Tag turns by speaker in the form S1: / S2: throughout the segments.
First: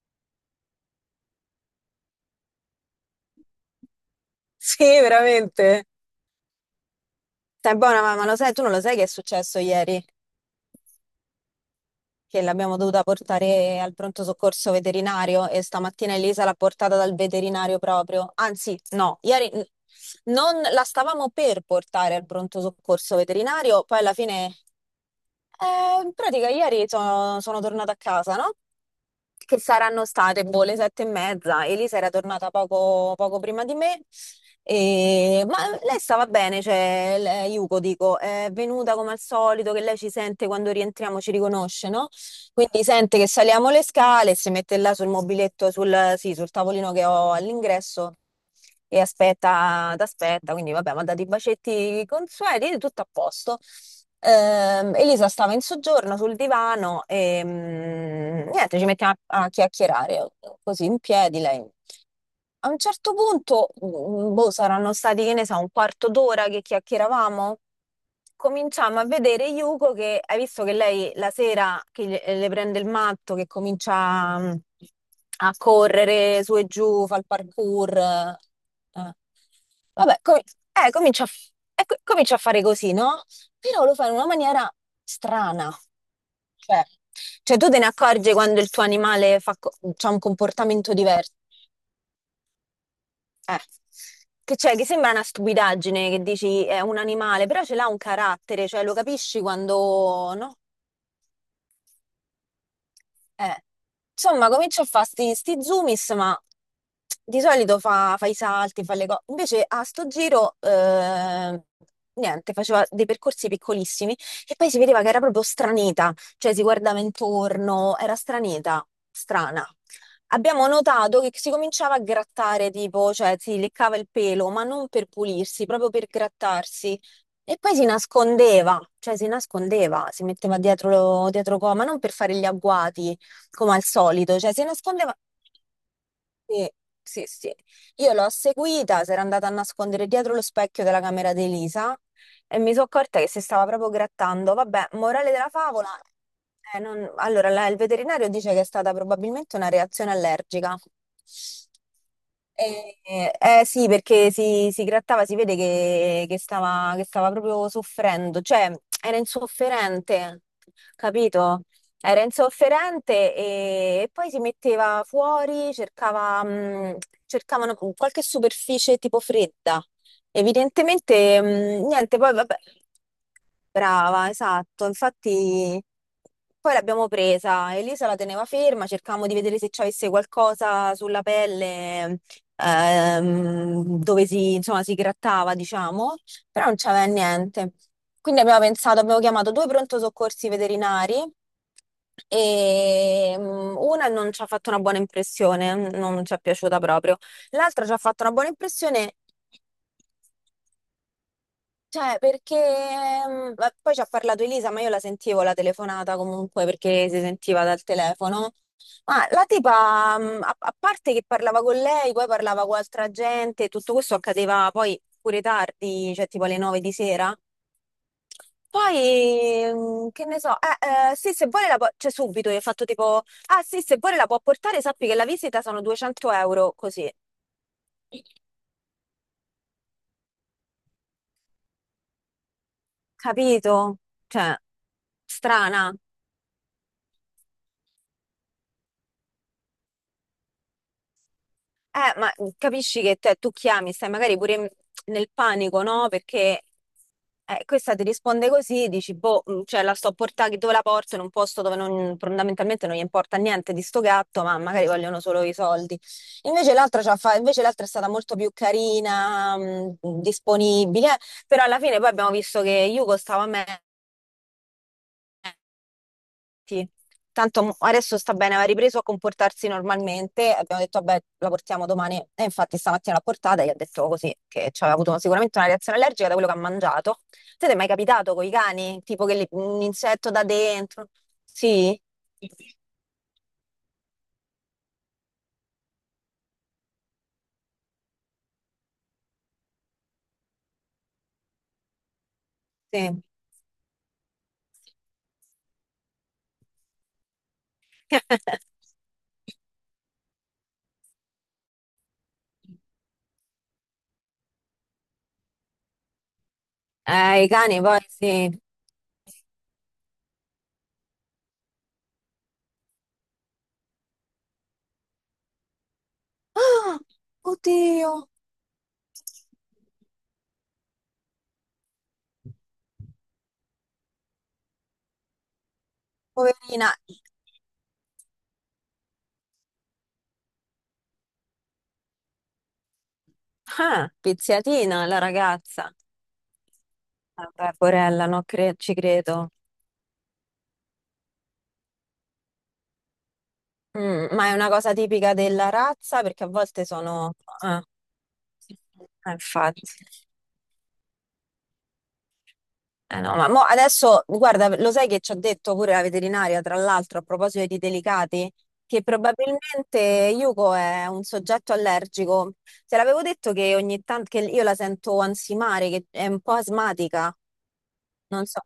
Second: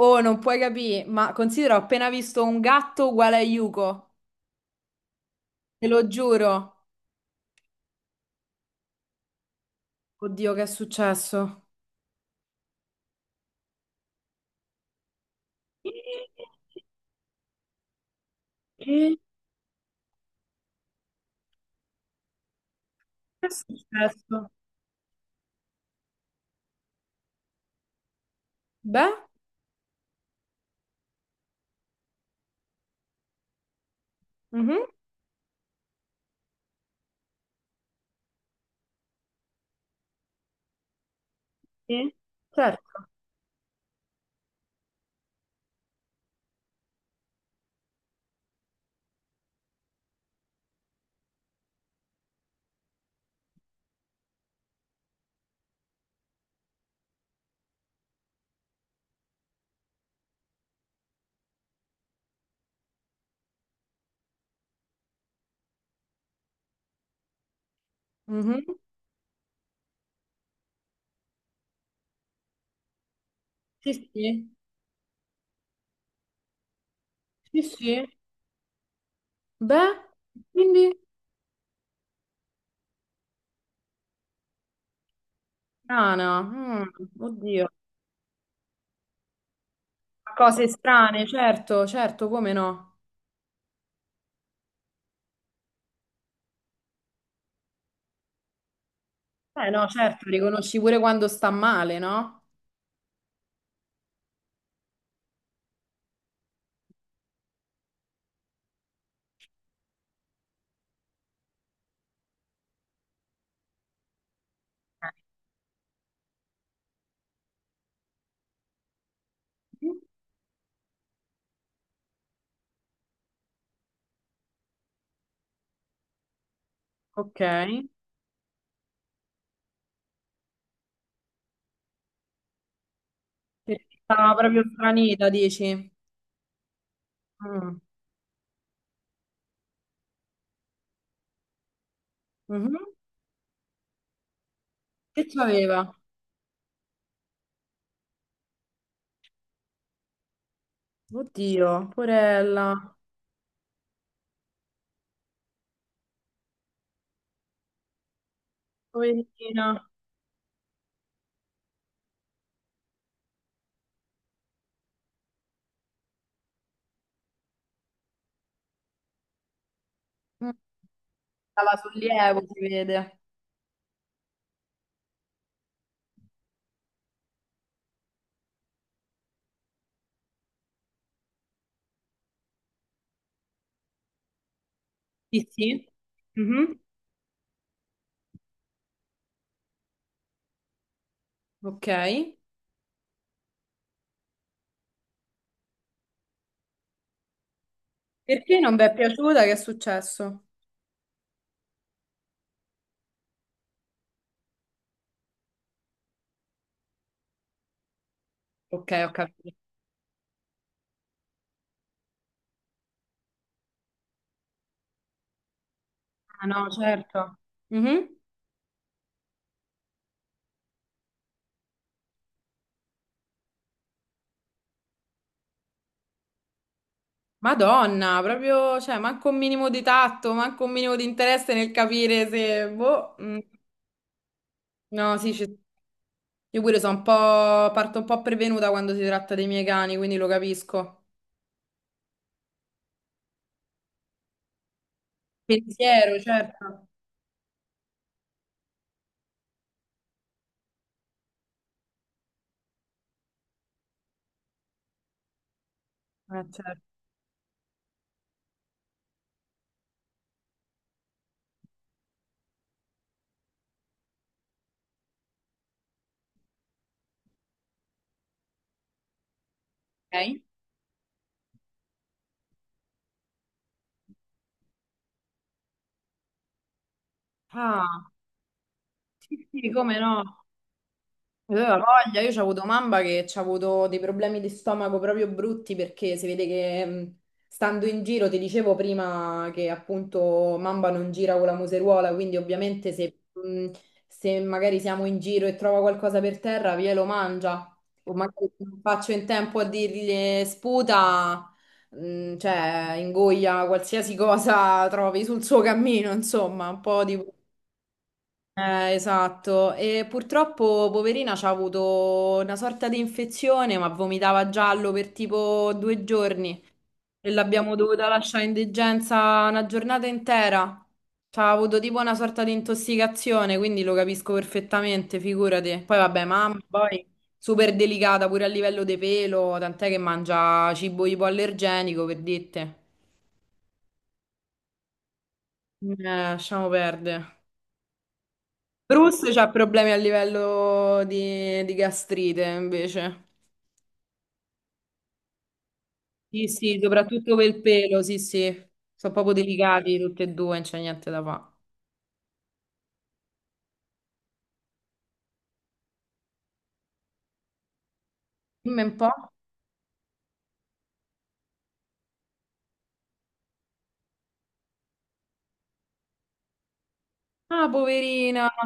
S1: Oh, non puoi capire, ma considera, ho appena visto un gatto uguale a Yuko,
S2: Sì, veramente.
S1: te lo giuro.
S2: Stai buona mamma, lo sai, tu non lo sai che è successo ieri?
S1: Oddio, che è successo?
S2: Che l'abbiamo dovuta portare al pronto soccorso veterinario e stamattina Elisa l'ha portata dal veterinario proprio. Anzi, no,
S1: Che
S2: ieri non la stavamo per portare al pronto soccorso
S1: che è
S2: veterinario, poi alla
S1: successo?
S2: fine. In pratica ieri sono tornata a casa, no?
S1: Beh,
S2: Che saranno state, boh, le 7:30. Elisa era tornata poco prima di me.
S1: mhm,
S2: Ma lei stava bene, cioè, Yuko, dico, è venuta come al solito, che lei ci sente quando rientriamo, ci riconosce, no?
S1: Sì,
S2: Quindi
S1: certo.
S2: sente che saliamo le scale, si mette là sul mobiletto, sul, sì, sul tavolino che ho all'ingresso e aspetta, t'aspetta. Quindi vabbè, mi ha dato i bacetti consueti, tutto a posto. Elisa stava in soggiorno sul divano e niente, ci mettiamo a chiacchierare così in piedi lei. A un certo punto, boh, saranno stati, che ne so, un quarto d'ora che chiacchieravamo.
S1: Mhm,
S2: Cominciamo a vedere Yuko che hai visto che lei la sera che le prende il matto, che
S1: Sì,
S2: comincia
S1: sì,
S2: a correre su e giù, fa il
S1: sì, sì.
S2: parkour. Eh.
S1: Beh,
S2: Vabbè, com-
S1: quindi
S2: comincia a, f- e co- comincia a fare così, no? Però lo fa in una maniera strana.
S1: strana,
S2: Cioè, cioè,
S1: oddio.
S2: tu te ne accorgi quando il tuo animale c'ha un
S1: Cose
S2: comportamento
S1: strane,
S2: diverso.
S1: certo, certo, come no?
S2: Eh, che c'è, che sembra una stupidaggine che dici è un animale, però ce l'ha un carattere, cioè lo capisci
S1: Eh no, certo.
S2: quando, no?
S1: Riconosci pure quando sta male, no?
S2: Eh, insomma, comincio a fare sti zoomis, ma di solito fa i salti, fa le cose. Invece a sto giro, niente, faceva dei percorsi piccolissimi e poi si vedeva che era proprio stranita, cioè si guardava intorno, era stranita, strana. Abbiamo notato che si cominciava a grattare, tipo, cioè si leccava il pelo, ma non per pulirsi, proprio per grattarsi.
S1: Ok.
S2: E poi si nascondeva, cioè si nascondeva, si metteva dietro, ma non per fare gli agguati, come al
S1: Perché stava
S2: solito, cioè si
S1: proprio
S2: nascondeva.
S1: stranita, dici?
S2: Sì, sì, sì.
S1: Mm,
S2: Io l'ho seguita, si era andata a nascondere dietro lo specchio della camera di Elisa e mi
S1: mhm.
S2: sono accorta che si stava proprio grattando. Vabbè,
S1: Che
S2: morale della favola.
S1: c'aveva?
S2: Allora, il veterinario dice che è stata probabilmente una reazione allergica.
S1: Oddio, porella.
S2: Eh, eh, sì, perché si grattava, si vede che stava proprio soffrendo, cioè era
S1: Poverina.
S2: insofferente, capito? Era insofferente e poi si metteva fuori, cercavano qualche superficie tipo fredda.
S1: Mm,
S2: Evidentemente,
S1: Stava
S2: niente, poi
S1: sollievo,
S2: vabbè,
S1: si vede.
S2: brava, esatto. Infatti, poi l'abbiamo presa. Elisa la teneva ferma, cercavamo di vedere se ci avesse qualcosa sulla pelle, dove si, insomma, si
S1: Sì,
S2: grattava,
S1: sì.
S2: diciamo. Però non
S1: Mhm.
S2: c'aveva niente. Quindi abbiamo pensato, abbiamo chiamato due pronto soccorsi veterinari
S1: Ok.
S2: e una non ci ha fatto una buona impressione, non ci è piaciuta proprio. L'altra ci ha fatto una buona
S1: Perché non vi è
S2: impressione,
S1: piaciuta? Che è successo?
S2: cioè perché ma poi ci ha parlato Elisa, ma io la sentivo la telefonata comunque perché si sentiva dal telefono.
S1: Ok, ho
S2: Ma la
S1: capito.
S2: tipa, a parte che parlava con lei, poi parlava con altra gente, tutto questo accadeva poi pure tardi, cioè tipo
S1: Ah
S2: alle
S1: no,
S2: 9 di
S1: certo.
S2: sera.
S1: Mhm.
S2: Poi, che ne so, eh, sì, se vuole la può, cioè subito, io ho fatto tipo, ah sì, se vuole la può portare, sappi che la visita sono 200 euro, così,
S1: Madonna, proprio, cioè, manco un minimo di tatto, manco un minimo di interesse nel capire se, boh,
S2: capito? Cioè,
S1: no, sì,
S2: strana.
S1: io pure parto un po' prevenuta quando si tratta dei miei cani, quindi lo capisco.
S2: Ma capisci che tu chiami, stai magari pure nel panico, no?
S1: Pensiero,
S2: Perché
S1: certo.
S2: questa ti risponde così, dici, boh, cioè la sto a portare dove la porto, in un posto dove fondamentalmente non gli importa niente di sto gatto, ma magari vogliono solo i soldi. Invece
S1: Certo.
S2: l'altra è stata molto più carina, disponibile, però alla fine poi abbiamo visto che Yuko stava meglio. Sì. Tanto adesso sta bene, aveva ripreso a comportarsi
S1: Ok?
S2: normalmente. Abbiamo detto, vabbè, la portiamo domani. E infatti stamattina l'ha portata e gli ha detto così, che ci aveva avuto sicuramente una reazione allergica da quello che ha mangiato. Siete è mai
S1: Ah,
S2: capitato con i cani? Tipo che
S1: sì, sì,
S2: un
S1: come no?
S2: insetto da dentro?
S1: Aveva
S2: Sì?
S1: voglia, io ci ho avuto mamma che ci ha avuto dei problemi di stomaco proprio brutti perché si vede che stando in giro, ti dicevo prima che appunto mamma non gira con la museruola, quindi ovviamente se,
S2: Sì.
S1: mh, se magari siamo in giro e trova qualcosa per terra, via lo mangia. O magari non faccio in tempo a dirgli sputa, cioè ingoia qualsiasi cosa trovi sul suo cammino, insomma, un po' di.
S2: I cani poi sì.
S1: Esatto, e purtroppo poverina c'ha avuto una sorta di infezione, ma vomitava giallo per tipo 2 giorni
S2: Ah,
S1: e l'abbiamo dovuta
S2: oddio,
S1: lasciare in degenza una giornata intera. C'ha avuto tipo una sorta di intossicazione, quindi lo capisco perfettamente, figurati. Poi vabbè, mamma,
S2: poverina.
S1: poi super delicata pure a livello di pelo, tant'è che mangia cibo ipoallergenico per dite.
S2: Ah, pizziatina la ragazza.
S1: Lasciamo perdere.
S2: Vabbè, porella, no, ci
S1: Bruce c'ha
S2: credo.
S1: problemi a livello di gastrite, invece.
S2: Mm, ma è una cosa tipica della razza perché
S1: Sì,
S2: a
S1: sì,
S2: volte sono.
S1: soprattutto per il
S2: Ah,
S1: pelo, sì, sì. Sono proprio
S2: infatti.
S1: delicati tutti e due, non c'è niente da fare.
S2: Eh no, ma mo adesso, guarda, lo sai che ci ha detto pure la veterinaria, tra l'altro, a proposito di delicati,
S1: Dimmi un
S2: che
S1: po'.
S2: probabilmente Yuko è un soggetto allergico. Te l'avevo detto che ogni tanto che io la sento ansimare, che è un po' asmatica.
S1: Ah,
S2: Non
S1: poverina.
S2: so.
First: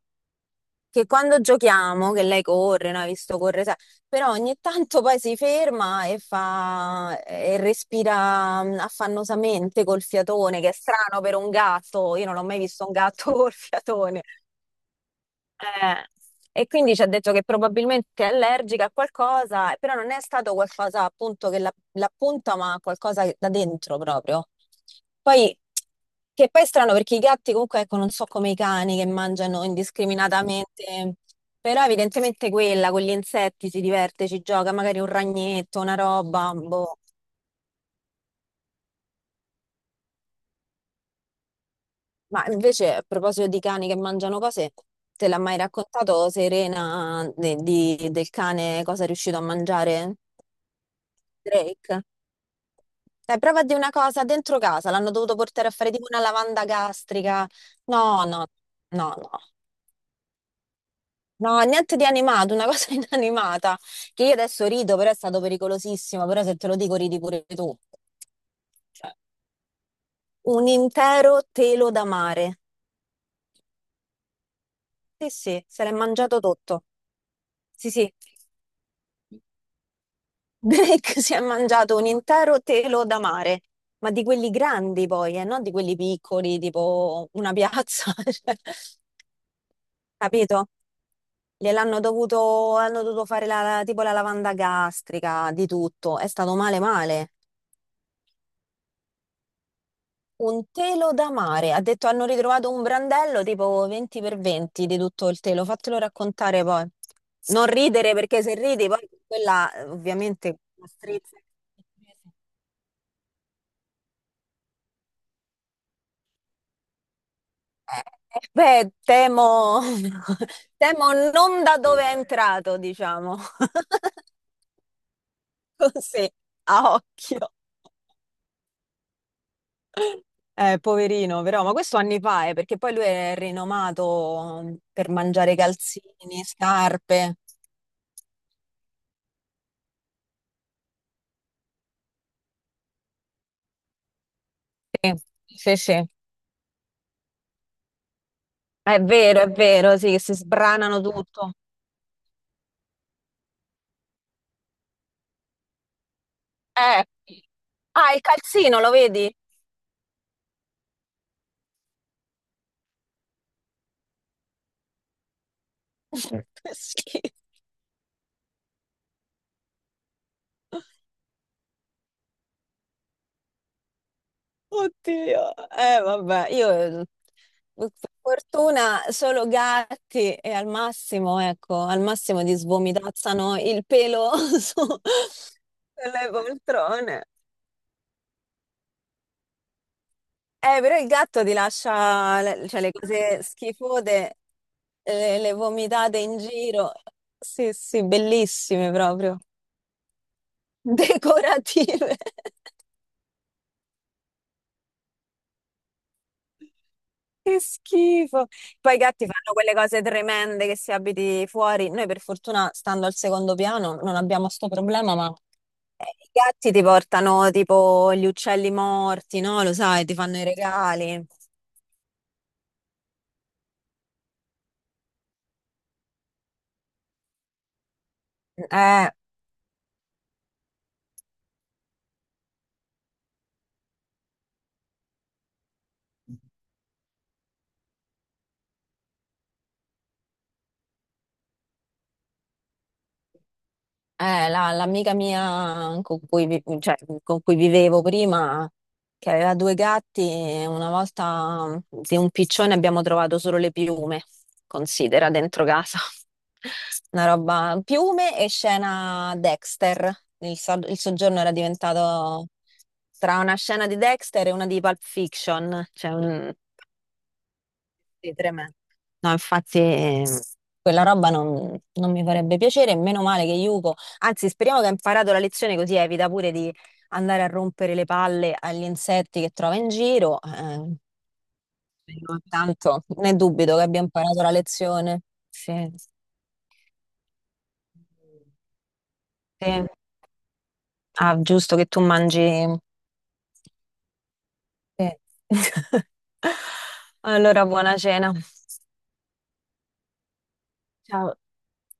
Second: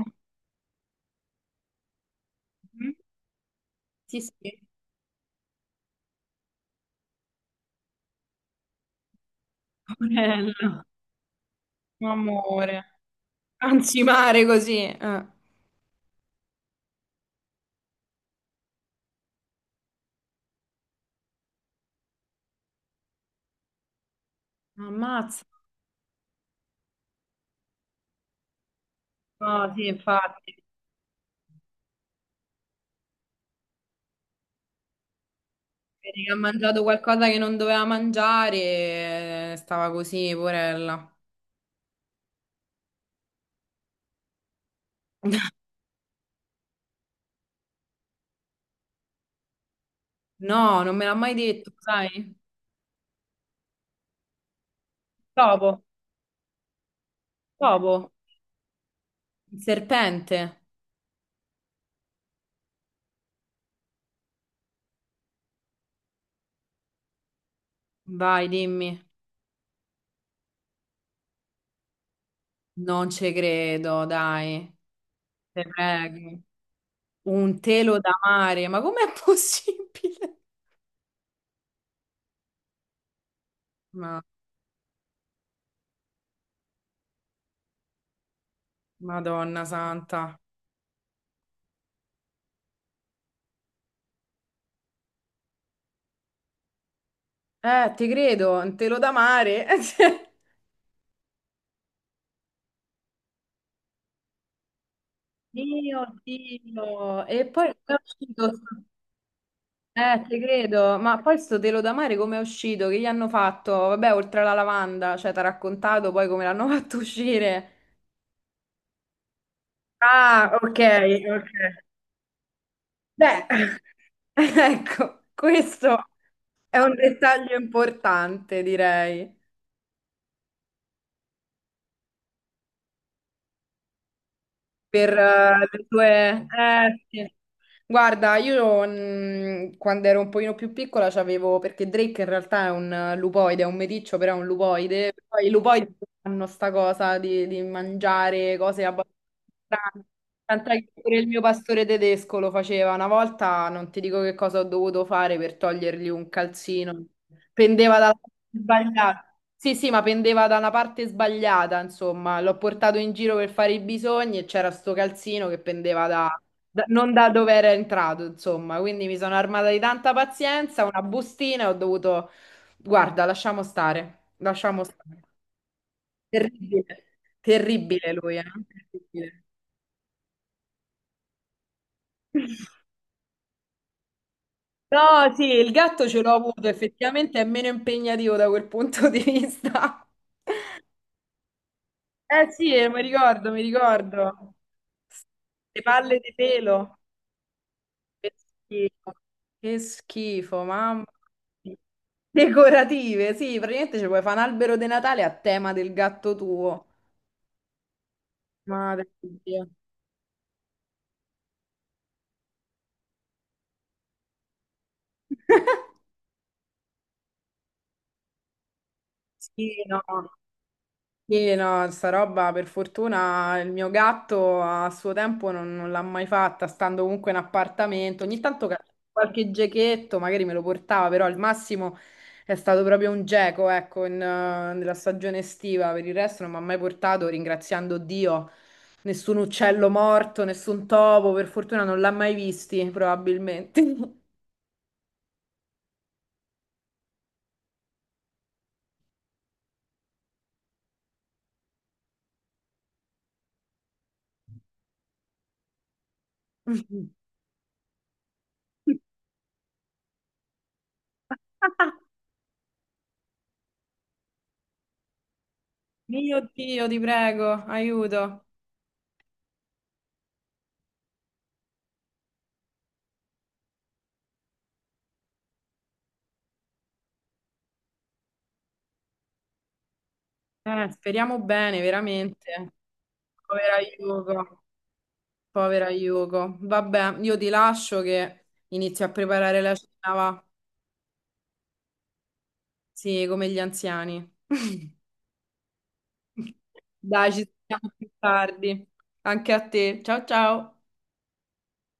S2: Che quando giochiamo, che lei corre,
S1: Mm?
S2: no? Hai visto corre, sai,
S1: Sì,
S2: però ogni
S1: sì.
S2: tanto poi si ferma e fa e respira affannosamente col fiatone, che è
S1: Poverella.
S2: strano per un gatto. Io non ho mai visto un
S1: Amore.
S2: gatto col
S1: Anzi,
S2: fiatone.
S1: mare così. Eh.
S2: Eh, e quindi ci ha detto che probabilmente è allergica a qualcosa, però non è stato qualcosa appunto che l'appunta, ma qualcosa da dentro proprio.
S1: Ammazza.
S2: Poi, che poi è strano perché i gatti comunque, ecco, non so come i cani che mangiano
S1: No, sì, infatti.
S2: indiscriminatamente, però evidentemente quella con gli insetti si diverte, ci gioca, magari un ragnetto, una
S1: Vedi che ha
S2: roba,
S1: mangiato
S2: boh.
S1: qualcosa che non doveva mangiare e stava così, poverella.
S2: Ma invece a proposito di cani che mangiano cose, te l'ha mai raccontato Serena del cane cosa è riuscito a mangiare?
S1: No, non me l'ha mai detto,
S2: Drake.
S1: sai?
S2: Dai, prova a dire una cosa, dentro casa l'hanno dovuto portare a
S1: Dopo,
S2: fare tipo una lavanda gastrica.
S1: dopo.
S2: No, no, no, no.
S1: Il serpente?
S2: No, niente di animato, una cosa inanimata. Che io adesso rido, però è stato pericolosissimo, però se te lo dico ridi pure tu.
S1: Vai, dimmi.
S2: Cioè, un intero telo da mare.
S1: Non ci credo, dai.
S2: Sì,
S1: Te
S2: sì, se l'è mangiato
S1: prego.
S2: tutto.
S1: Un
S2: Sì,
S1: telo da
S2: sì.
S1: mare, ma com'è possibile?
S2: Drake si è mangiato un intero telo da mare, ma
S1: Ma,
S2: di quelli grandi poi, non di quelli piccoli, tipo una piazza, cioè,
S1: Madonna santa.
S2: capito? Hanno dovuto fare la, tipo la lavanda gastrica, di tutto. È stato male male.
S1: Ti credo, un telo da mare.
S2: Un telo da mare. Ha detto hanno ritrovato un brandello tipo 20 per 20 di tutto il telo. Fatelo
S1: Dio,
S2: raccontare poi.
S1: Dio. E
S2: Non
S1: poi come è
S2: ridere perché
S1: uscito?
S2: se ridi poi quella
S1: Ti
S2: ovviamente la
S1: credo. Ma
S2: strizza.
S1: poi sto telo da mare come è uscito? Che gli hanno fatto? Vabbè, oltre alla lavanda, cioè, ti ha raccontato poi come l'hanno fatto uscire.
S2: Eh, eh, beh, temo,
S1: Ah, ok,
S2: temo
S1: ok.
S2: non da dove è entrato, diciamo.
S1: Beh, ecco, questo
S2: Così,
S1: è
S2: a
S1: un
S2: occhio.
S1: dettaglio importante, direi,
S2: Poverino, però, ma questo anni fa, perché poi lui è rinomato per
S1: per
S2: mangiare
S1: le
S2: calzini,
S1: tue. Sì.
S2: scarpe.
S1: Guarda, io quando ero un pochino più piccola c'avevo, perché Drake in realtà è un lupoide, è un meticcio, però è un lupoide.
S2: Sì,
S1: Poi i
S2: sì,
S1: lupoidi
S2: sì.
S1: hanno sta cosa di mangiare cose abbastanza
S2: È vero,
S1: strane.
S2: sì, che si
S1: Tant'è che
S2: sbranano
S1: pure il mio
S2: tutto.
S1: pastore tedesco lo faceva una volta, non ti dico che cosa ho dovuto fare per togliergli un
S2: Eh.
S1: calzino. Pendeva dalla
S2: Ah, il
S1: parte
S2: calzino, lo
S1: sbagliata.
S2: vedi?
S1: Sì, sì, ma pendeva da una parte sbagliata, insomma. L'ho portato in giro per fare i bisogni e c'era sto calzino che pendeva
S2: Che
S1: non
S2: schifo.
S1: da dove era entrato, insomma. Quindi mi sono armata di tanta pazienza, una bustina e ho dovuto. Guarda, lasciamo stare, lasciamo stare.
S2: Oddio, eh vabbè, io
S1: Terribile,
S2: eh, per
S1: terribile lui, eh?
S2: fortuna
S1: Terribile.
S2: solo gatti e al massimo, ecco, al massimo ti svomitazzano il pelo su-
S1: No, sì, il gatto ce
S2: sulle
S1: l'ho avuto,
S2: poltrone.
S1: effettivamente è meno impegnativo da quel punto di vista.
S2: Però il gatto ti lascia
S1: Eh
S2: le,
S1: sì,
S2: cioè, le
S1: mi
S2: cose
S1: ricordo, mi
S2: schifose,
S1: ricordo.
S2: le,
S1: Le palle
S2: vomitate
S1: di
S2: in giro.
S1: pelo.
S2: Sì, sì,
S1: Che
S2: bellissime
S1: schifo,
S2: proprio.
S1: che schifo, mamma mia.
S2: Decorative.
S1: Decorative, sì, praticamente ci puoi fare un albero di Natale a tema del gatto tuo.
S2: Che schifo. Poi i
S1: Madre
S2: gatti fanno
S1: mia.
S2: quelle cose tremende che si abiti fuori. Noi per fortuna, stando al secondo piano, non abbiamo sto problema, ma i gatti ti portano tipo gli uccelli morti, no? Lo
S1: Sì, no.
S2: sai, ti fanno i regali.
S1: Sì, no, sta roba per fortuna il mio gatto a suo tempo non l'ha mai fatta, stando comunque in appartamento. Ogni tanto
S2: Eh.
S1: qualche gechetto magari me lo portava, però al massimo è stato proprio un geco, ecco, nella stagione estiva. Per il resto non mi ha mai portato, ringraziando Dio, nessun uccello morto, nessun topo, per fortuna non l'ha mai visti, probabilmente.
S2: L'amica mia con cui vivevo prima, che aveva due gatti, una volta di un piccione abbiamo trovato solo le piume, considera, dentro casa. Una roba, piume e scena Dexter. Il soggiorno era diventato tra una scena di Dexter e una di Pulp Fiction, cioè
S1: Mio Dio, ti prego, aiuto.
S2: sì, tremendo. No, infatti quella roba non mi farebbe piacere, meno male che Yuko, anzi speriamo che ha imparato la lezione così evita pure di andare a rompere le palle agli insetti che trova in giro,
S1: Speriamo bene,
S2: però
S1: veramente.
S2: tanto ne dubito
S1: Povera
S2: che abbia imparato la
S1: Yuko,
S2: lezione.
S1: povera
S2: Sì,
S1: Yuko. Vabbè, io ti lascio che inizio a preparare la
S2: sì.
S1: cena, va.
S2: Ah, giusto che tu mangi.
S1: Sì, come gli anziani.
S2: Sì.
S1: Dai, ci
S2: Allora,
S1: sentiamo
S2: buona
S1: più
S2: cena.
S1: tardi. Anche a te. Ciao ciao.
S2: Ciao.